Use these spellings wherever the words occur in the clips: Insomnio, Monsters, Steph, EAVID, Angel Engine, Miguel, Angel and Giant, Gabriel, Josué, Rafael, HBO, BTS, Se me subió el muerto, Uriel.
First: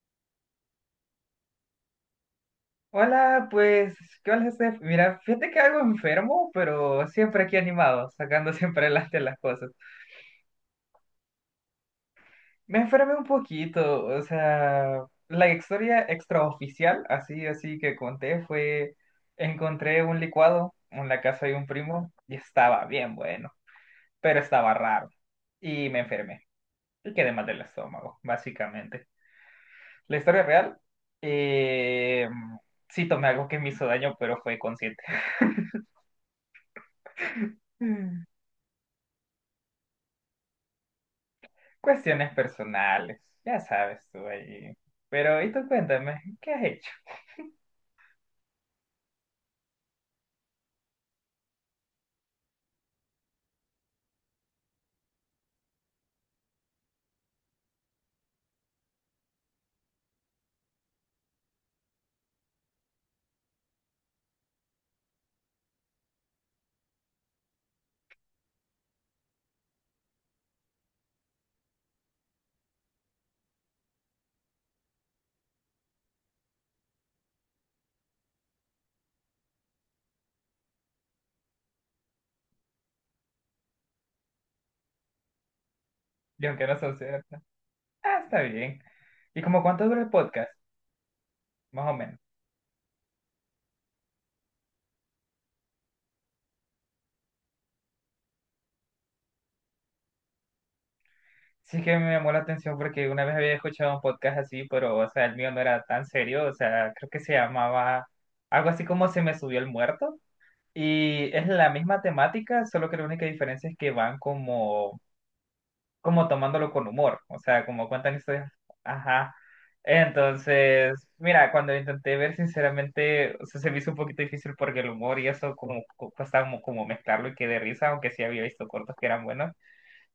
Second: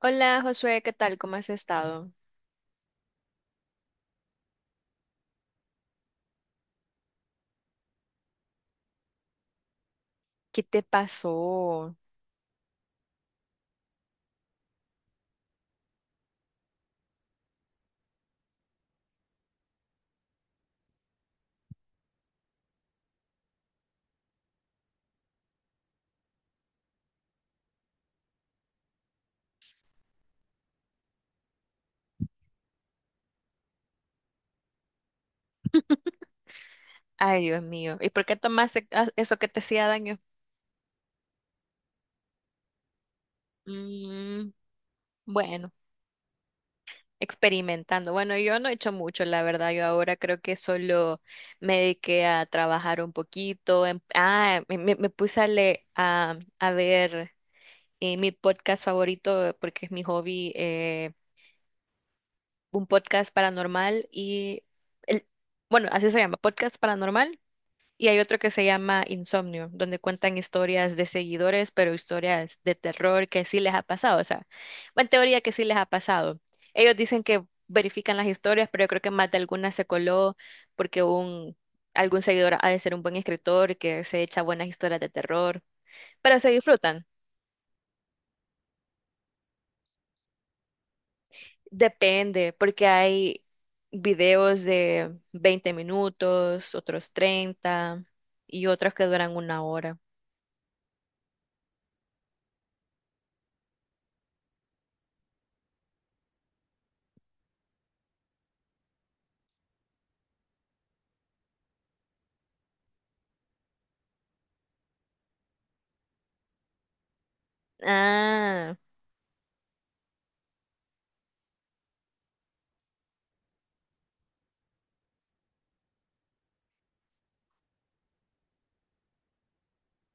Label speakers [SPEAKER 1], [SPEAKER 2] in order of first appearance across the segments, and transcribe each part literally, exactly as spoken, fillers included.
[SPEAKER 1] Hola Josué, ¿qué tal? ¿Cómo has estado?
[SPEAKER 2] Hola, pues, ¿qué onda, Steph? Mira, fíjate que algo enfermo, pero siempre aquí animado, sacando siempre adelante las cosas.
[SPEAKER 1] ¿Qué te pasó?
[SPEAKER 2] Me enfermé un poquito, o sea, la historia extraoficial, así, así que conté, fue, encontré un licuado en la casa de un primo y estaba bien bueno, pero estaba raro y me enfermé y quedé mal del estómago, básicamente. La historia real, eh, sí tomé algo que me hizo daño, pero fue consciente.
[SPEAKER 1] Ay, Dios mío. ¿Y por qué tomaste a- eso que te hacía daño?
[SPEAKER 2] Cuestiones personales, ya sabes tú
[SPEAKER 1] Mm,
[SPEAKER 2] ahí. Pero, ¿y tú
[SPEAKER 1] bueno,
[SPEAKER 2] cuéntame, qué has hecho?
[SPEAKER 1] experimentando. Bueno, yo no he hecho mucho, la verdad. Yo ahora creo que solo me dediqué a trabajar un poquito. em- Ah, me, me- me puse a, le- a, a ver eh, mi podcast favorito porque es mi hobby, eh, un podcast paranormal y... el- Bueno, así se llama, podcast paranormal. Y hay otro que se llama Insomnio, donde cuentan historias de seguidores, pero historias de terror que sí les ha pasado. O sea, en teoría que sí les ha pasado. Ellos dicen que verifican las historias, pero yo creo que más de alguna se coló porque un, algún seguidor ha de ser un buen escritor que se echa buenas historias de terror. Pero
[SPEAKER 2] Y
[SPEAKER 1] se
[SPEAKER 2] aunque no son
[SPEAKER 1] disfrutan.
[SPEAKER 2] ciertas. Ah, está bien. ¿Y como cuánto dura el podcast? Más o menos.
[SPEAKER 1] Depende, porque hay videos de veinte minutos, otros treinta y otros que duran una hora.
[SPEAKER 2] Sí que me llamó la atención porque una vez había escuchado un podcast así, pero, o sea, el mío no era tan serio. O sea, creo que se llamaba algo así como Se me subió el muerto. Y es la misma temática, solo que la única diferencia es que van como como tomándolo con humor, o sea, como cuentan historias,
[SPEAKER 1] Ah,
[SPEAKER 2] ajá. Entonces, mira, cuando lo intenté ver, sinceramente, o sea, se me hizo un poquito difícil porque el humor y eso como cu- cuesta como, como mezclarlo y que de risa, aunque sí había visto cortos que eran buenos,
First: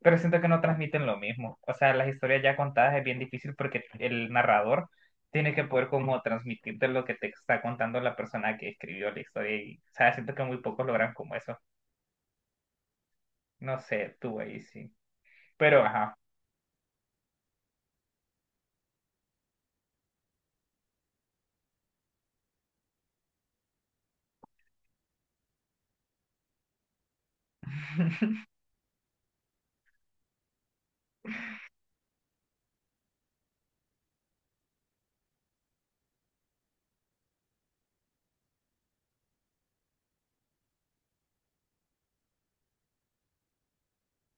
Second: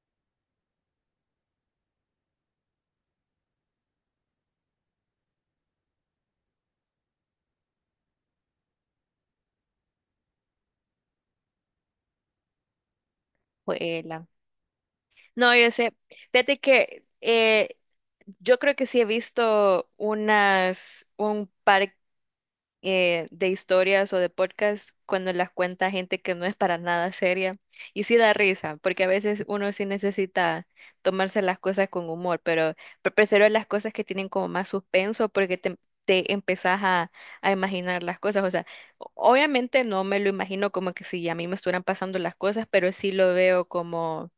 [SPEAKER 2] pero siento que no transmiten lo mismo. O sea, las historias ya contadas es bien difícil porque el narrador tiene que poder como transmitirte lo que te está contando la persona que escribió la historia y, o sea, siento que muy pocos logran como eso. No sé,
[SPEAKER 1] bueno.
[SPEAKER 2] tú ahí sí.
[SPEAKER 1] No, yo
[SPEAKER 2] Pero,
[SPEAKER 1] sé.
[SPEAKER 2] ajá.
[SPEAKER 1] Fíjate que eh, yo creo que sí he visto unas, un par eh, de historias o de podcasts cuando las cuenta gente que no es para nada seria. Y sí da risa, porque a veces uno sí necesita tomarse las cosas con humor, pero pre- prefiero las cosas que tienen como más suspenso porque te, te empezás a, a imaginar las cosas. O sea, o- obviamente no me lo imagino como que si a mí me estuvieran pasando las cosas, pero sí lo veo como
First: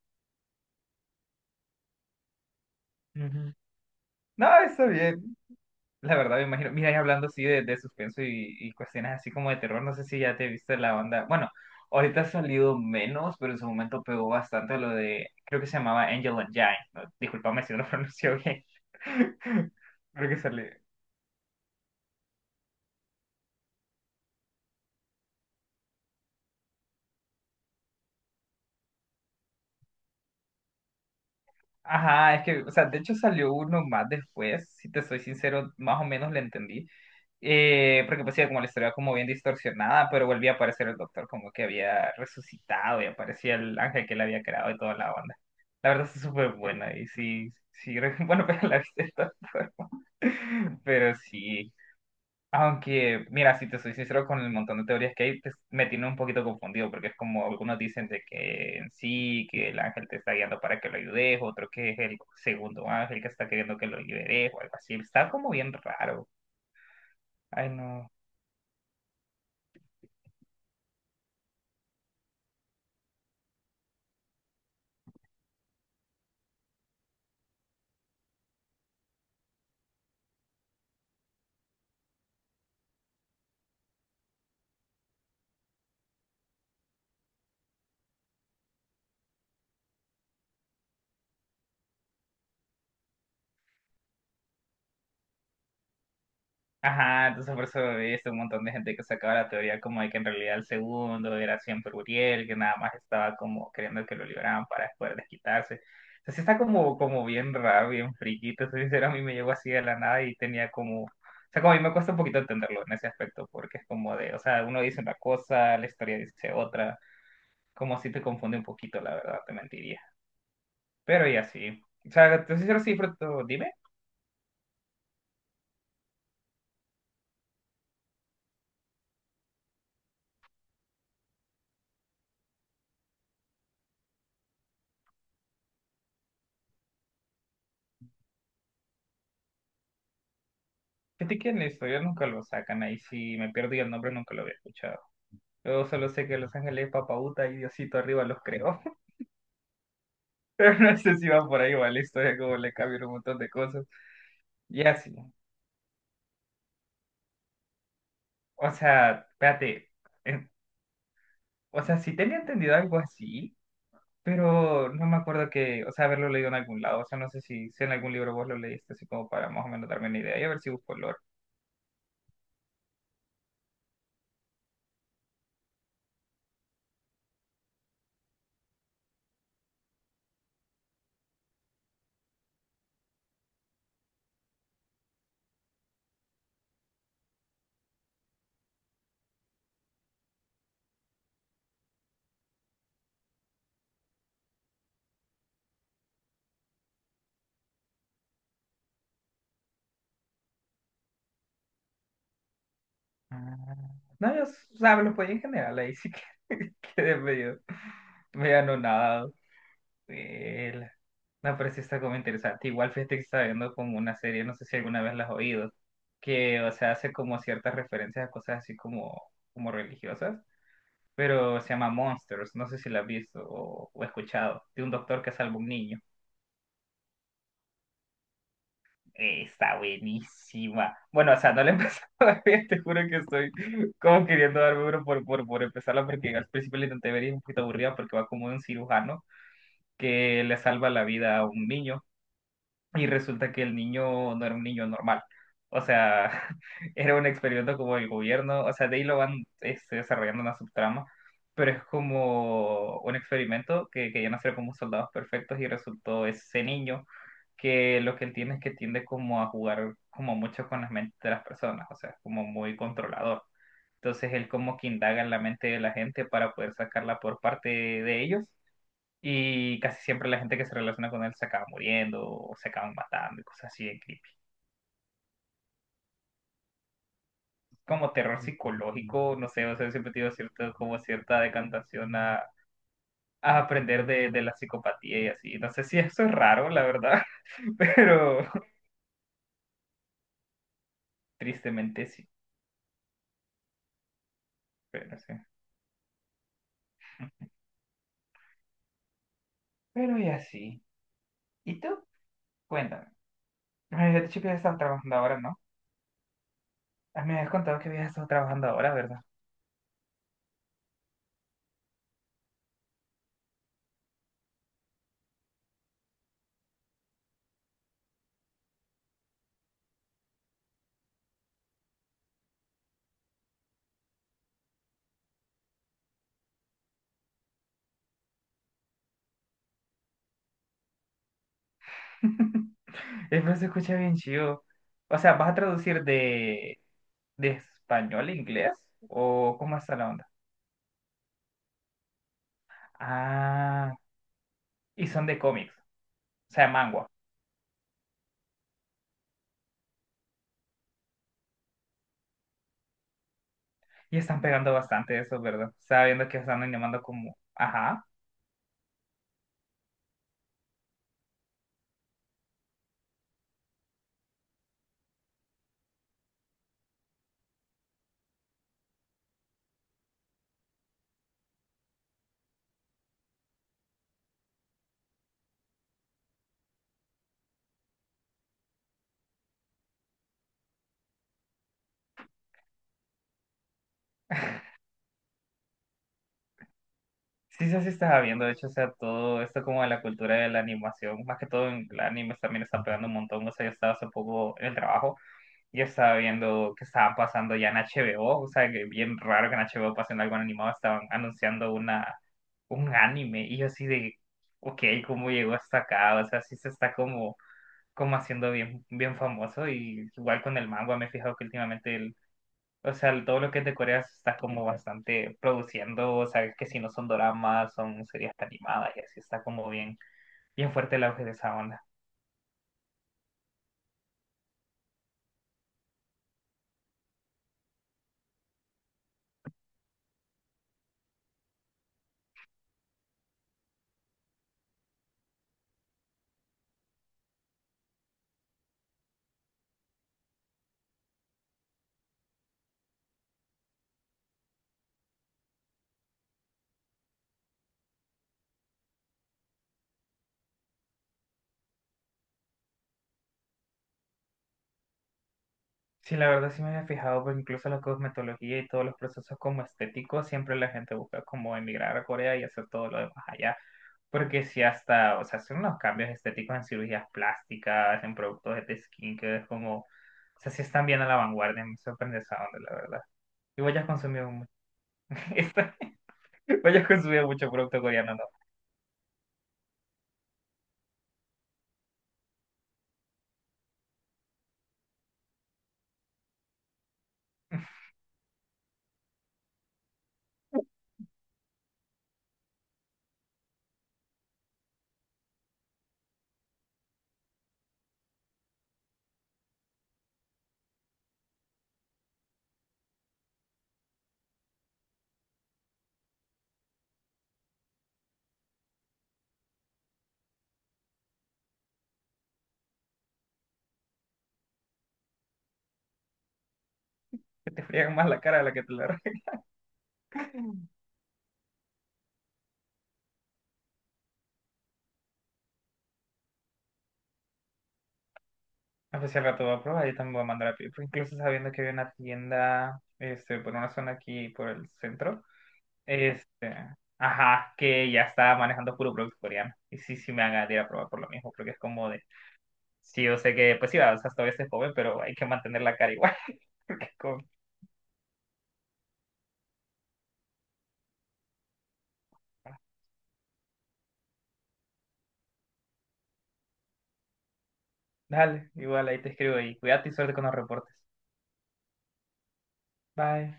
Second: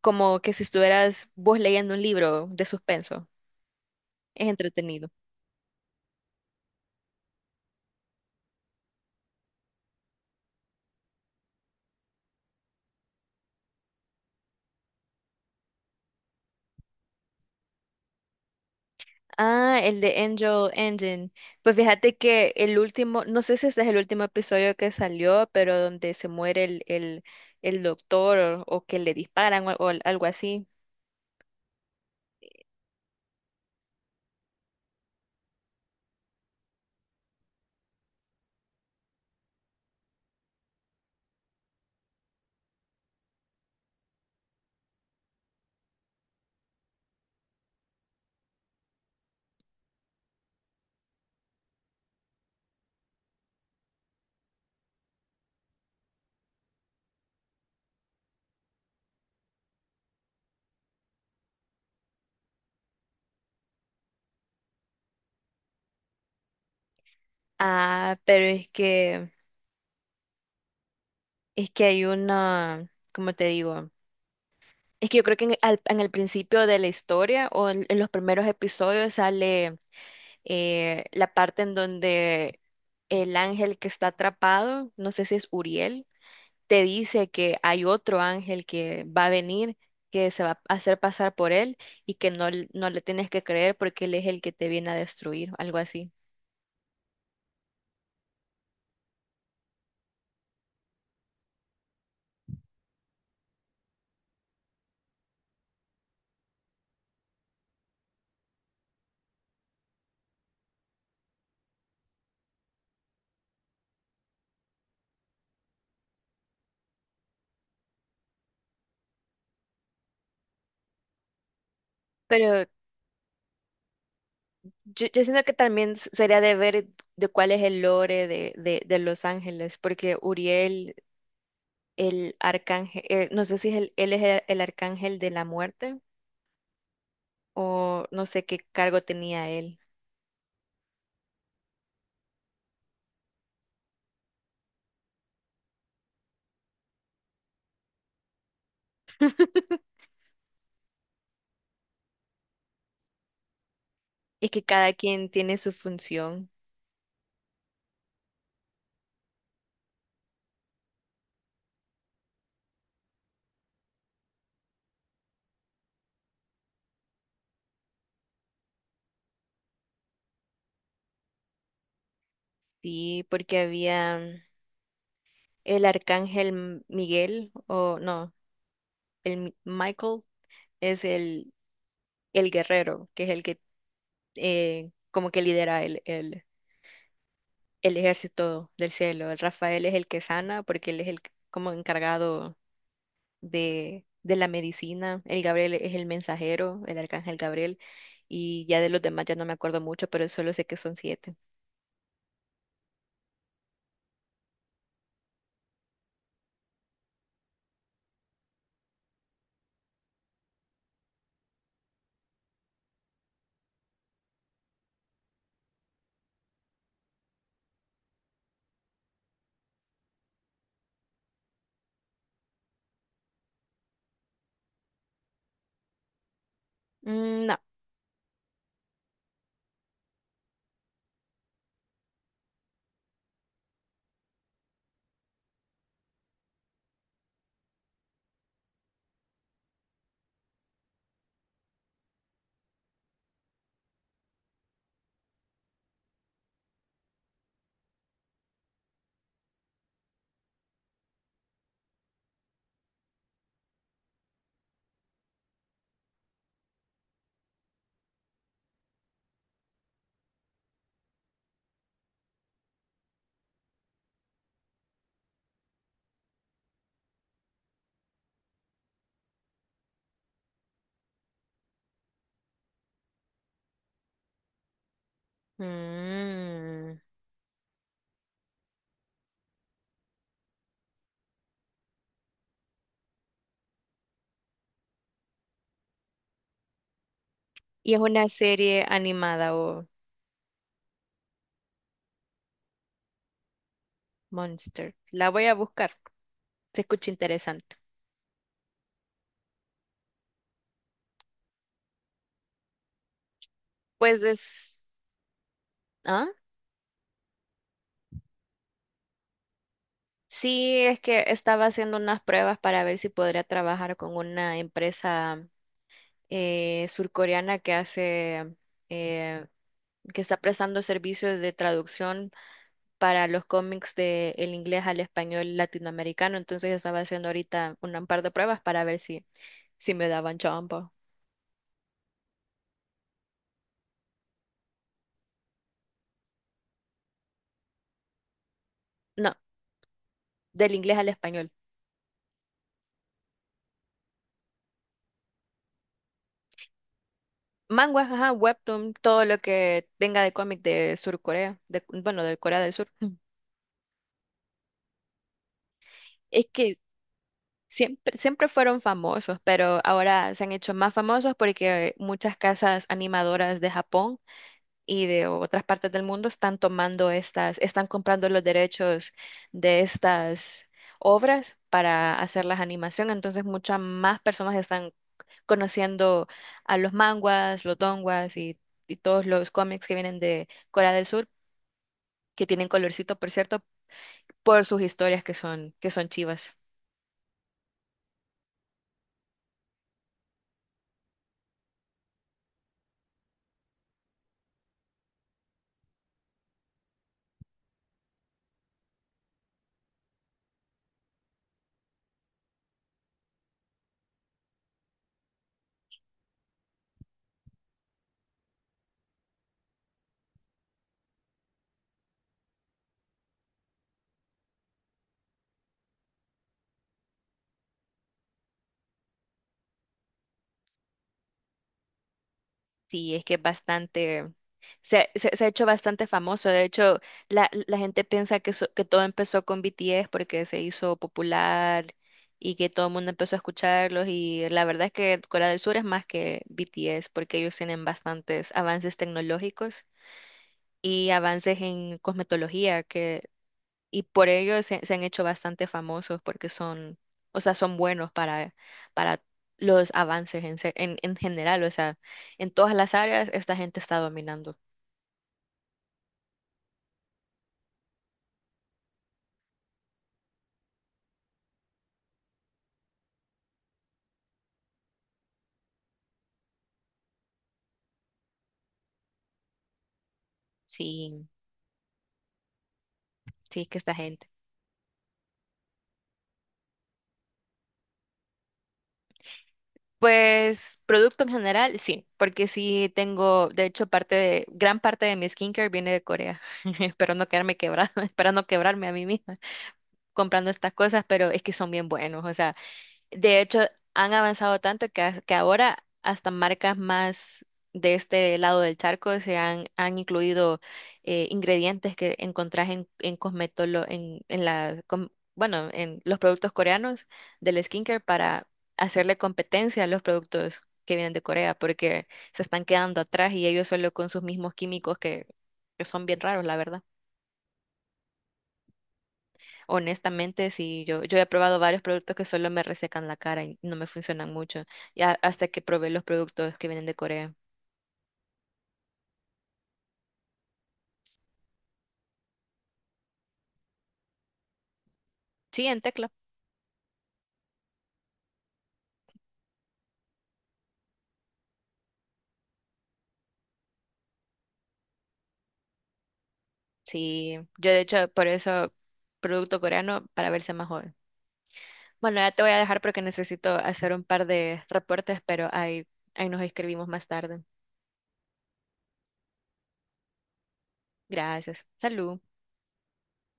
[SPEAKER 1] como que si estuvieras vos leyendo un libro de
[SPEAKER 2] Ujú.
[SPEAKER 1] suspenso. Es
[SPEAKER 2] No, está
[SPEAKER 1] entretenido.
[SPEAKER 2] bien. La verdad, me imagino. Mira, y hablando así de, de suspenso y, y cuestiones así como de terror, no sé si ya te viste la banda. Bueno, ahorita ha salido menos, pero en su momento pegó bastante lo de. Creo que se llamaba Angel and Giant. ¿No? Disculpame si no lo pronunció bien.
[SPEAKER 1] Ah, el de
[SPEAKER 2] Creo que salió.
[SPEAKER 1] Angel Engine. Pues fíjate que el último, no sé si este es el último episodio que salió, pero donde se muere el, el, el doctor o, o que le disparan o, al- o al- algo así.
[SPEAKER 2] Ajá, es que, o sea, de hecho salió uno más después, si te soy sincero, más o menos le entendí. Eh, porque pues sí, como la historia como bien distorsionada, pero volvía a aparecer el doctor como que había resucitado y aparecía el ángel que le había creado y toda la onda. La verdad es súper buena y sí, sí, bueno, pero la viste todo, pero sí. Aunque, mira, si te soy sincero con el montón de teorías que hay, pues, me tiene un poquito confundido, porque es como algunos dicen de que en sí, que el ángel te está guiando para que lo ayudes, otro que es el segundo ángel que está queriendo que lo liberes, o algo así. Está como bien raro. Ay, no.
[SPEAKER 1] Ah, pero es que, es que hay una, ¿cómo te digo? Es que yo creo que en, al- en el principio de la historia o en, en los primeros episodios sale eh, la parte en donde el ángel que está atrapado, no sé si es Uriel, te dice que hay otro ángel que va a venir, que se va a hacer pasar por él y que no, l- no le tienes que creer porque él es el que te viene a destruir, algo así.
[SPEAKER 2] Ajá, entonces por eso veías un montón de gente que sacaba la teoría como de que en realidad el segundo era siempre Uriel, que nada más estaba como queriendo que lo liberaran para poder desquitarse. O sea, sí está como, como bien raro, bien friki, te soy sincero, a mí me llegó así de la nada y tenía como... O sea, como a mí me cuesta un poquito entenderlo en ese aspecto, porque es como de, o sea, uno dice una cosa, la historia dice otra, como si te confunde un poquito, la verdad, te mentiría. Pero y así. O sea, te soy
[SPEAKER 1] Pero
[SPEAKER 2] sincero, sí, pero tú dime,
[SPEAKER 1] yo, yo siento que también s- sería de ver de cuál es el lore de, de, de Los Ángeles, porque Uriel, el arcángel, eh, no sé si es el- él es el el arcángel de la muerte o no sé qué cargo tenía él.
[SPEAKER 2] fíjate que en la historia nunca lo sacan, ahí sí me pierdo y el nombre nunca lo había escuchado. Yo solo sé que Los Ángeles es papauta y Diosito arriba los creó. Pero no sé si va por ahí va la historia, como le cambian un montón de cosas.
[SPEAKER 1] Es que
[SPEAKER 2] Y
[SPEAKER 1] cada
[SPEAKER 2] así.
[SPEAKER 1] quien tiene su función,
[SPEAKER 2] O sea, espérate. eh, o sea, sí tenía entendido algo así, pero no me acuerdo que, o sea, haberlo leído en algún lado. O sea, no sé si, si en algún libro vos lo leíste, así como para más o menos darme una idea y a ver si busco el lore.
[SPEAKER 1] sí, porque había el arcángel M- Miguel, o no, el Mi- Michael es el, el guerrero, que es el que eh, como que lidera el, el, el ejército del cielo. El Rafael es el que sana, porque él es el c- como encargado de, de la medicina. El Gabriel es el mensajero, el arcángel Gabriel, y ya de los demás ya no me acuerdo mucho, pero solo sé que son siete.
[SPEAKER 2] Ah, no, yo, s- o sea, lo podía en general, ahí sí que quedé medio, medio anonadado. Vela. No, pero sí está como interesante. Igual fíjate que estaba viendo como una serie, no sé si alguna vez la has oído, que, o sea, hace como ciertas referencias a cosas así como, como religiosas, pero se llama Monsters, no sé si la has visto o, o escuchado, de un doctor que salva un niño.
[SPEAKER 1] Mm, no.
[SPEAKER 2] Eh, Está buenísima. Bueno, o sea, no la he empezado a ver, te juro que estoy como queriendo darme uno por, por, por empezarla, porque al principio la intenté ver y es un poquito aburrida porque va como de un cirujano que le salva la vida a un niño y resulta que el niño no era un niño normal. O sea, era un experimento como el gobierno, o sea, de ahí lo van este, desarrollando una subtrama, pero es como un experimento que querían hacer como soldados perfectos y resultó ese niño que lo que él tiene es que tiende como a jugar como mucho con las mentes de las personas, o sea, es como muy controlador. Entonces él como que indaga en la mente de la gente para poder sacarla por parte de ellos y casi siempre la gente que se relaciona con él se acaba muriendo o se acaban matando y cosas así de creepy.
[SPEAKER 1] Mm.
[SPEAKER 2] Como terror psicológico, no sé, o sea, siempre he tenido cierto, como cierta decantación a, a aprender de, de la psicopatía y así. No sé si eso es raro, la verdad,
[SPEAKER 1] ¿Y es una
[SPEAKER 2] pero
[SPEAKER 1] serie animada o
[SPEAKER 2] tristemente sí,
[SPEAKER 1] Monster?
[SPEAKER 2] pero
[SPEAKER 1] La
[SPEAKER 2] sí.
[SPEAKER 1] voy a buscar. Se escucha interesante.
[SPEAKER 2] Pero y así. ¿Y tú? Cuéntame. Me
[SPEAKER 1] Pues
[SPEAKER 2] habías dicho que habías estado
[SPEAKER 1] es...
[SPEAKER 2] trabajando ahora, ¿no?
[SPEAKER 1] ¿Ah?
[SPEAKER 2] Ah, me habías contado que habías estado trabajando ahora, ¿verdad?
[SPEAKER 1] Sí, es que estaba haciendo unas pruebas para ver si podría trabajar con una empresa eh, surcoreana que hace... eh, que está prestando servicios de traducción para los cómics de el inglés al español latinoamericano. Entonces estaba haciendo ahorita un par de pruebas para ver si, si me daban chamba.
[SPEAKER 2] Eh, pero se escucha bien chido. O sea, ¿vas a traducir de, de español a inglés?
[SPEAKER 1] No,
[SPEAKER 2] ¿O cómo está la onda?
[SPEAKER 1] del inglés al español.
[SPEAKER 2] Ah, y son de cómics, o sea, manga.
[SPEAKER 1] Manguas, ajá, webtoon, todo lo que venga de cómic de Sur Corea, de, bueno, de Corea del Sur. Mm.
[SPEAKER 2] Y están pegando bastante eso, ¿verdad? Estaba viendo que
[SPEAKER 1] Es
[SPEAKER 2] están
[SPEAKER 1] que
[SPEAKER 2] animando como... Ajá.
[SPEAKER 1] siempre, siempre fueron famosos, pero ahora se han hecho más famosos porque muchas casas animadoras de Japón y de otras partes del mundo están tomando estas, están comprando los derechos de estas obras para hacer las animación. Entonces, muchas más personas están conociendo a los manguas, los donguas y, y todos los cómics que vienen de Corea del Sur que tienen colorcito, por cierto, por sus historias que son, que son chivas.
[SPEAKER 2] Sí, sí, sí, estaba viendo, de hecho, o sea, todo esto como de la cultura de la animación, más que todo en el anime también está pegando un montón, o sea, yo estaba hace poco en el trabajo. Yo estaba viendo que estaban pasando ya en H B O, o o sea, que bien raro que en H B O pasen algo animado, estaban anunciando una, un anime y yo así de, ok, ¿cómo llegó hasta acá? O sea, sí se está como, como haciendo bien, bien famoso y igual con el manga me he fijado que últimamente, el, o sea, el- todo lo que es de Corea se está como bastante produciendo, o sea, que si no son doramas, son series animadas y así está como bien, bien fuerte el auge de esa onda.
[SPEAKER 1] Sí, es que es bastante, se, se, se ha hecho bastante famoso. De hecho, la, la gente piensa que, so- que todo empezó con B T S porque se hizo popular y que todo el mundo empezó a escucharlos. Y la verdad es que Corea del Sur es más que B T S porque ellos tienen bastantes avances tecnológicos y avances en cosmetología, que y por ello se, se han hecho bastante famosos porque son, o sea, son buenos para, para los avances en, se- en, en general, o sea, en todas las áreas esta gente está dominando.
[SPEAKER 2] Sí, la verdad sí me había fijado, porque incluso la cosmetología y todos los procesos como estéticos, siempre la gente busca como emigrar a Corea y hacer todo lo demás allá. Porque si hasta, o sea, hacen unos cambios estéticos en cirugías plásticas, en productos de skin, que es como, o sea, sí están bien a la
[SPEAKER 1] Sí,
[SPEAKER 2] vanguardia, me sorprende esa onda, la verdad. Y
[SPEAKER 1] sí,
[SPEAKER 2] vos
[SPEAKER 1] que
[SPEAKER 2] ya has
[SPEAKER 1] esta gente.
[SPEAKER 2] consumido mucho, vos ya has consumido mucho producto coreano, ¿no?
[SPEAKER 1] Pues producto en general, sí, porque sí tengo, de hecho, parte de, gran parte de mi skincare viene de Corea. Espero no quedarme quebrada, espero no quebrarme a mí misma comprando estas cosas, pero es que son bien buenos, o sea. De hecho, han avanzado tanto que, a- que ahora hasta marcas más de este lado del charco se han, han incluido eh, ingredientes que encontrás en, en cosmetolo- en, en la, com- bueno, en los productos coreanos del skincare para hacerle competencia a los productos que vienen de Corea, porque se están quedando atrás y ellos solo con sus mismos químicos que, que son bien raros, la verdad.
[SPEAKER 2] Que te friegan más la cara de la que te la
[SPEAKER 1] Honestamente,
[SPEAKER 2] arreglan.
[SPEAKER 1] sí, yo, yo he probado varios productos que solo me resecan la cara y no me funcionan mucho, ya hasta que probé los productos que vienen de Corea.
[SPEAKER 2] Ah, pues si al rato voy a probar, yo también voy a mandar a pedir, porque incluso sabiendo que había una tienda, este, por una zona aquí, por el centro,
[SPEAKER 1] Sí, en tecla.
[SPEAKER 2] este, ajá, que ya está manejando puro producto coreano. Y sí, sí me hagan ir a probar por lo mismo, porque es como de, sí, yo sé que, pues sí, va, o sea, todavía se joven, pero hay que mantener la cara igual, porque es como,
[SPEAKER 1] Sí, yo de hecho por eso producto coreano para verse más joven. Bueno, ya te voy a dejar porque necesito hacer un par de reportes, pero ahí, ahí nos escribimos más tarde.
[SPEAKER 2] dale, igual ahí te escribo y cuídate y suerte con los reportes.
[SPEAKER 1] Gracias. Salud.
[SPEAKER 2] Bye.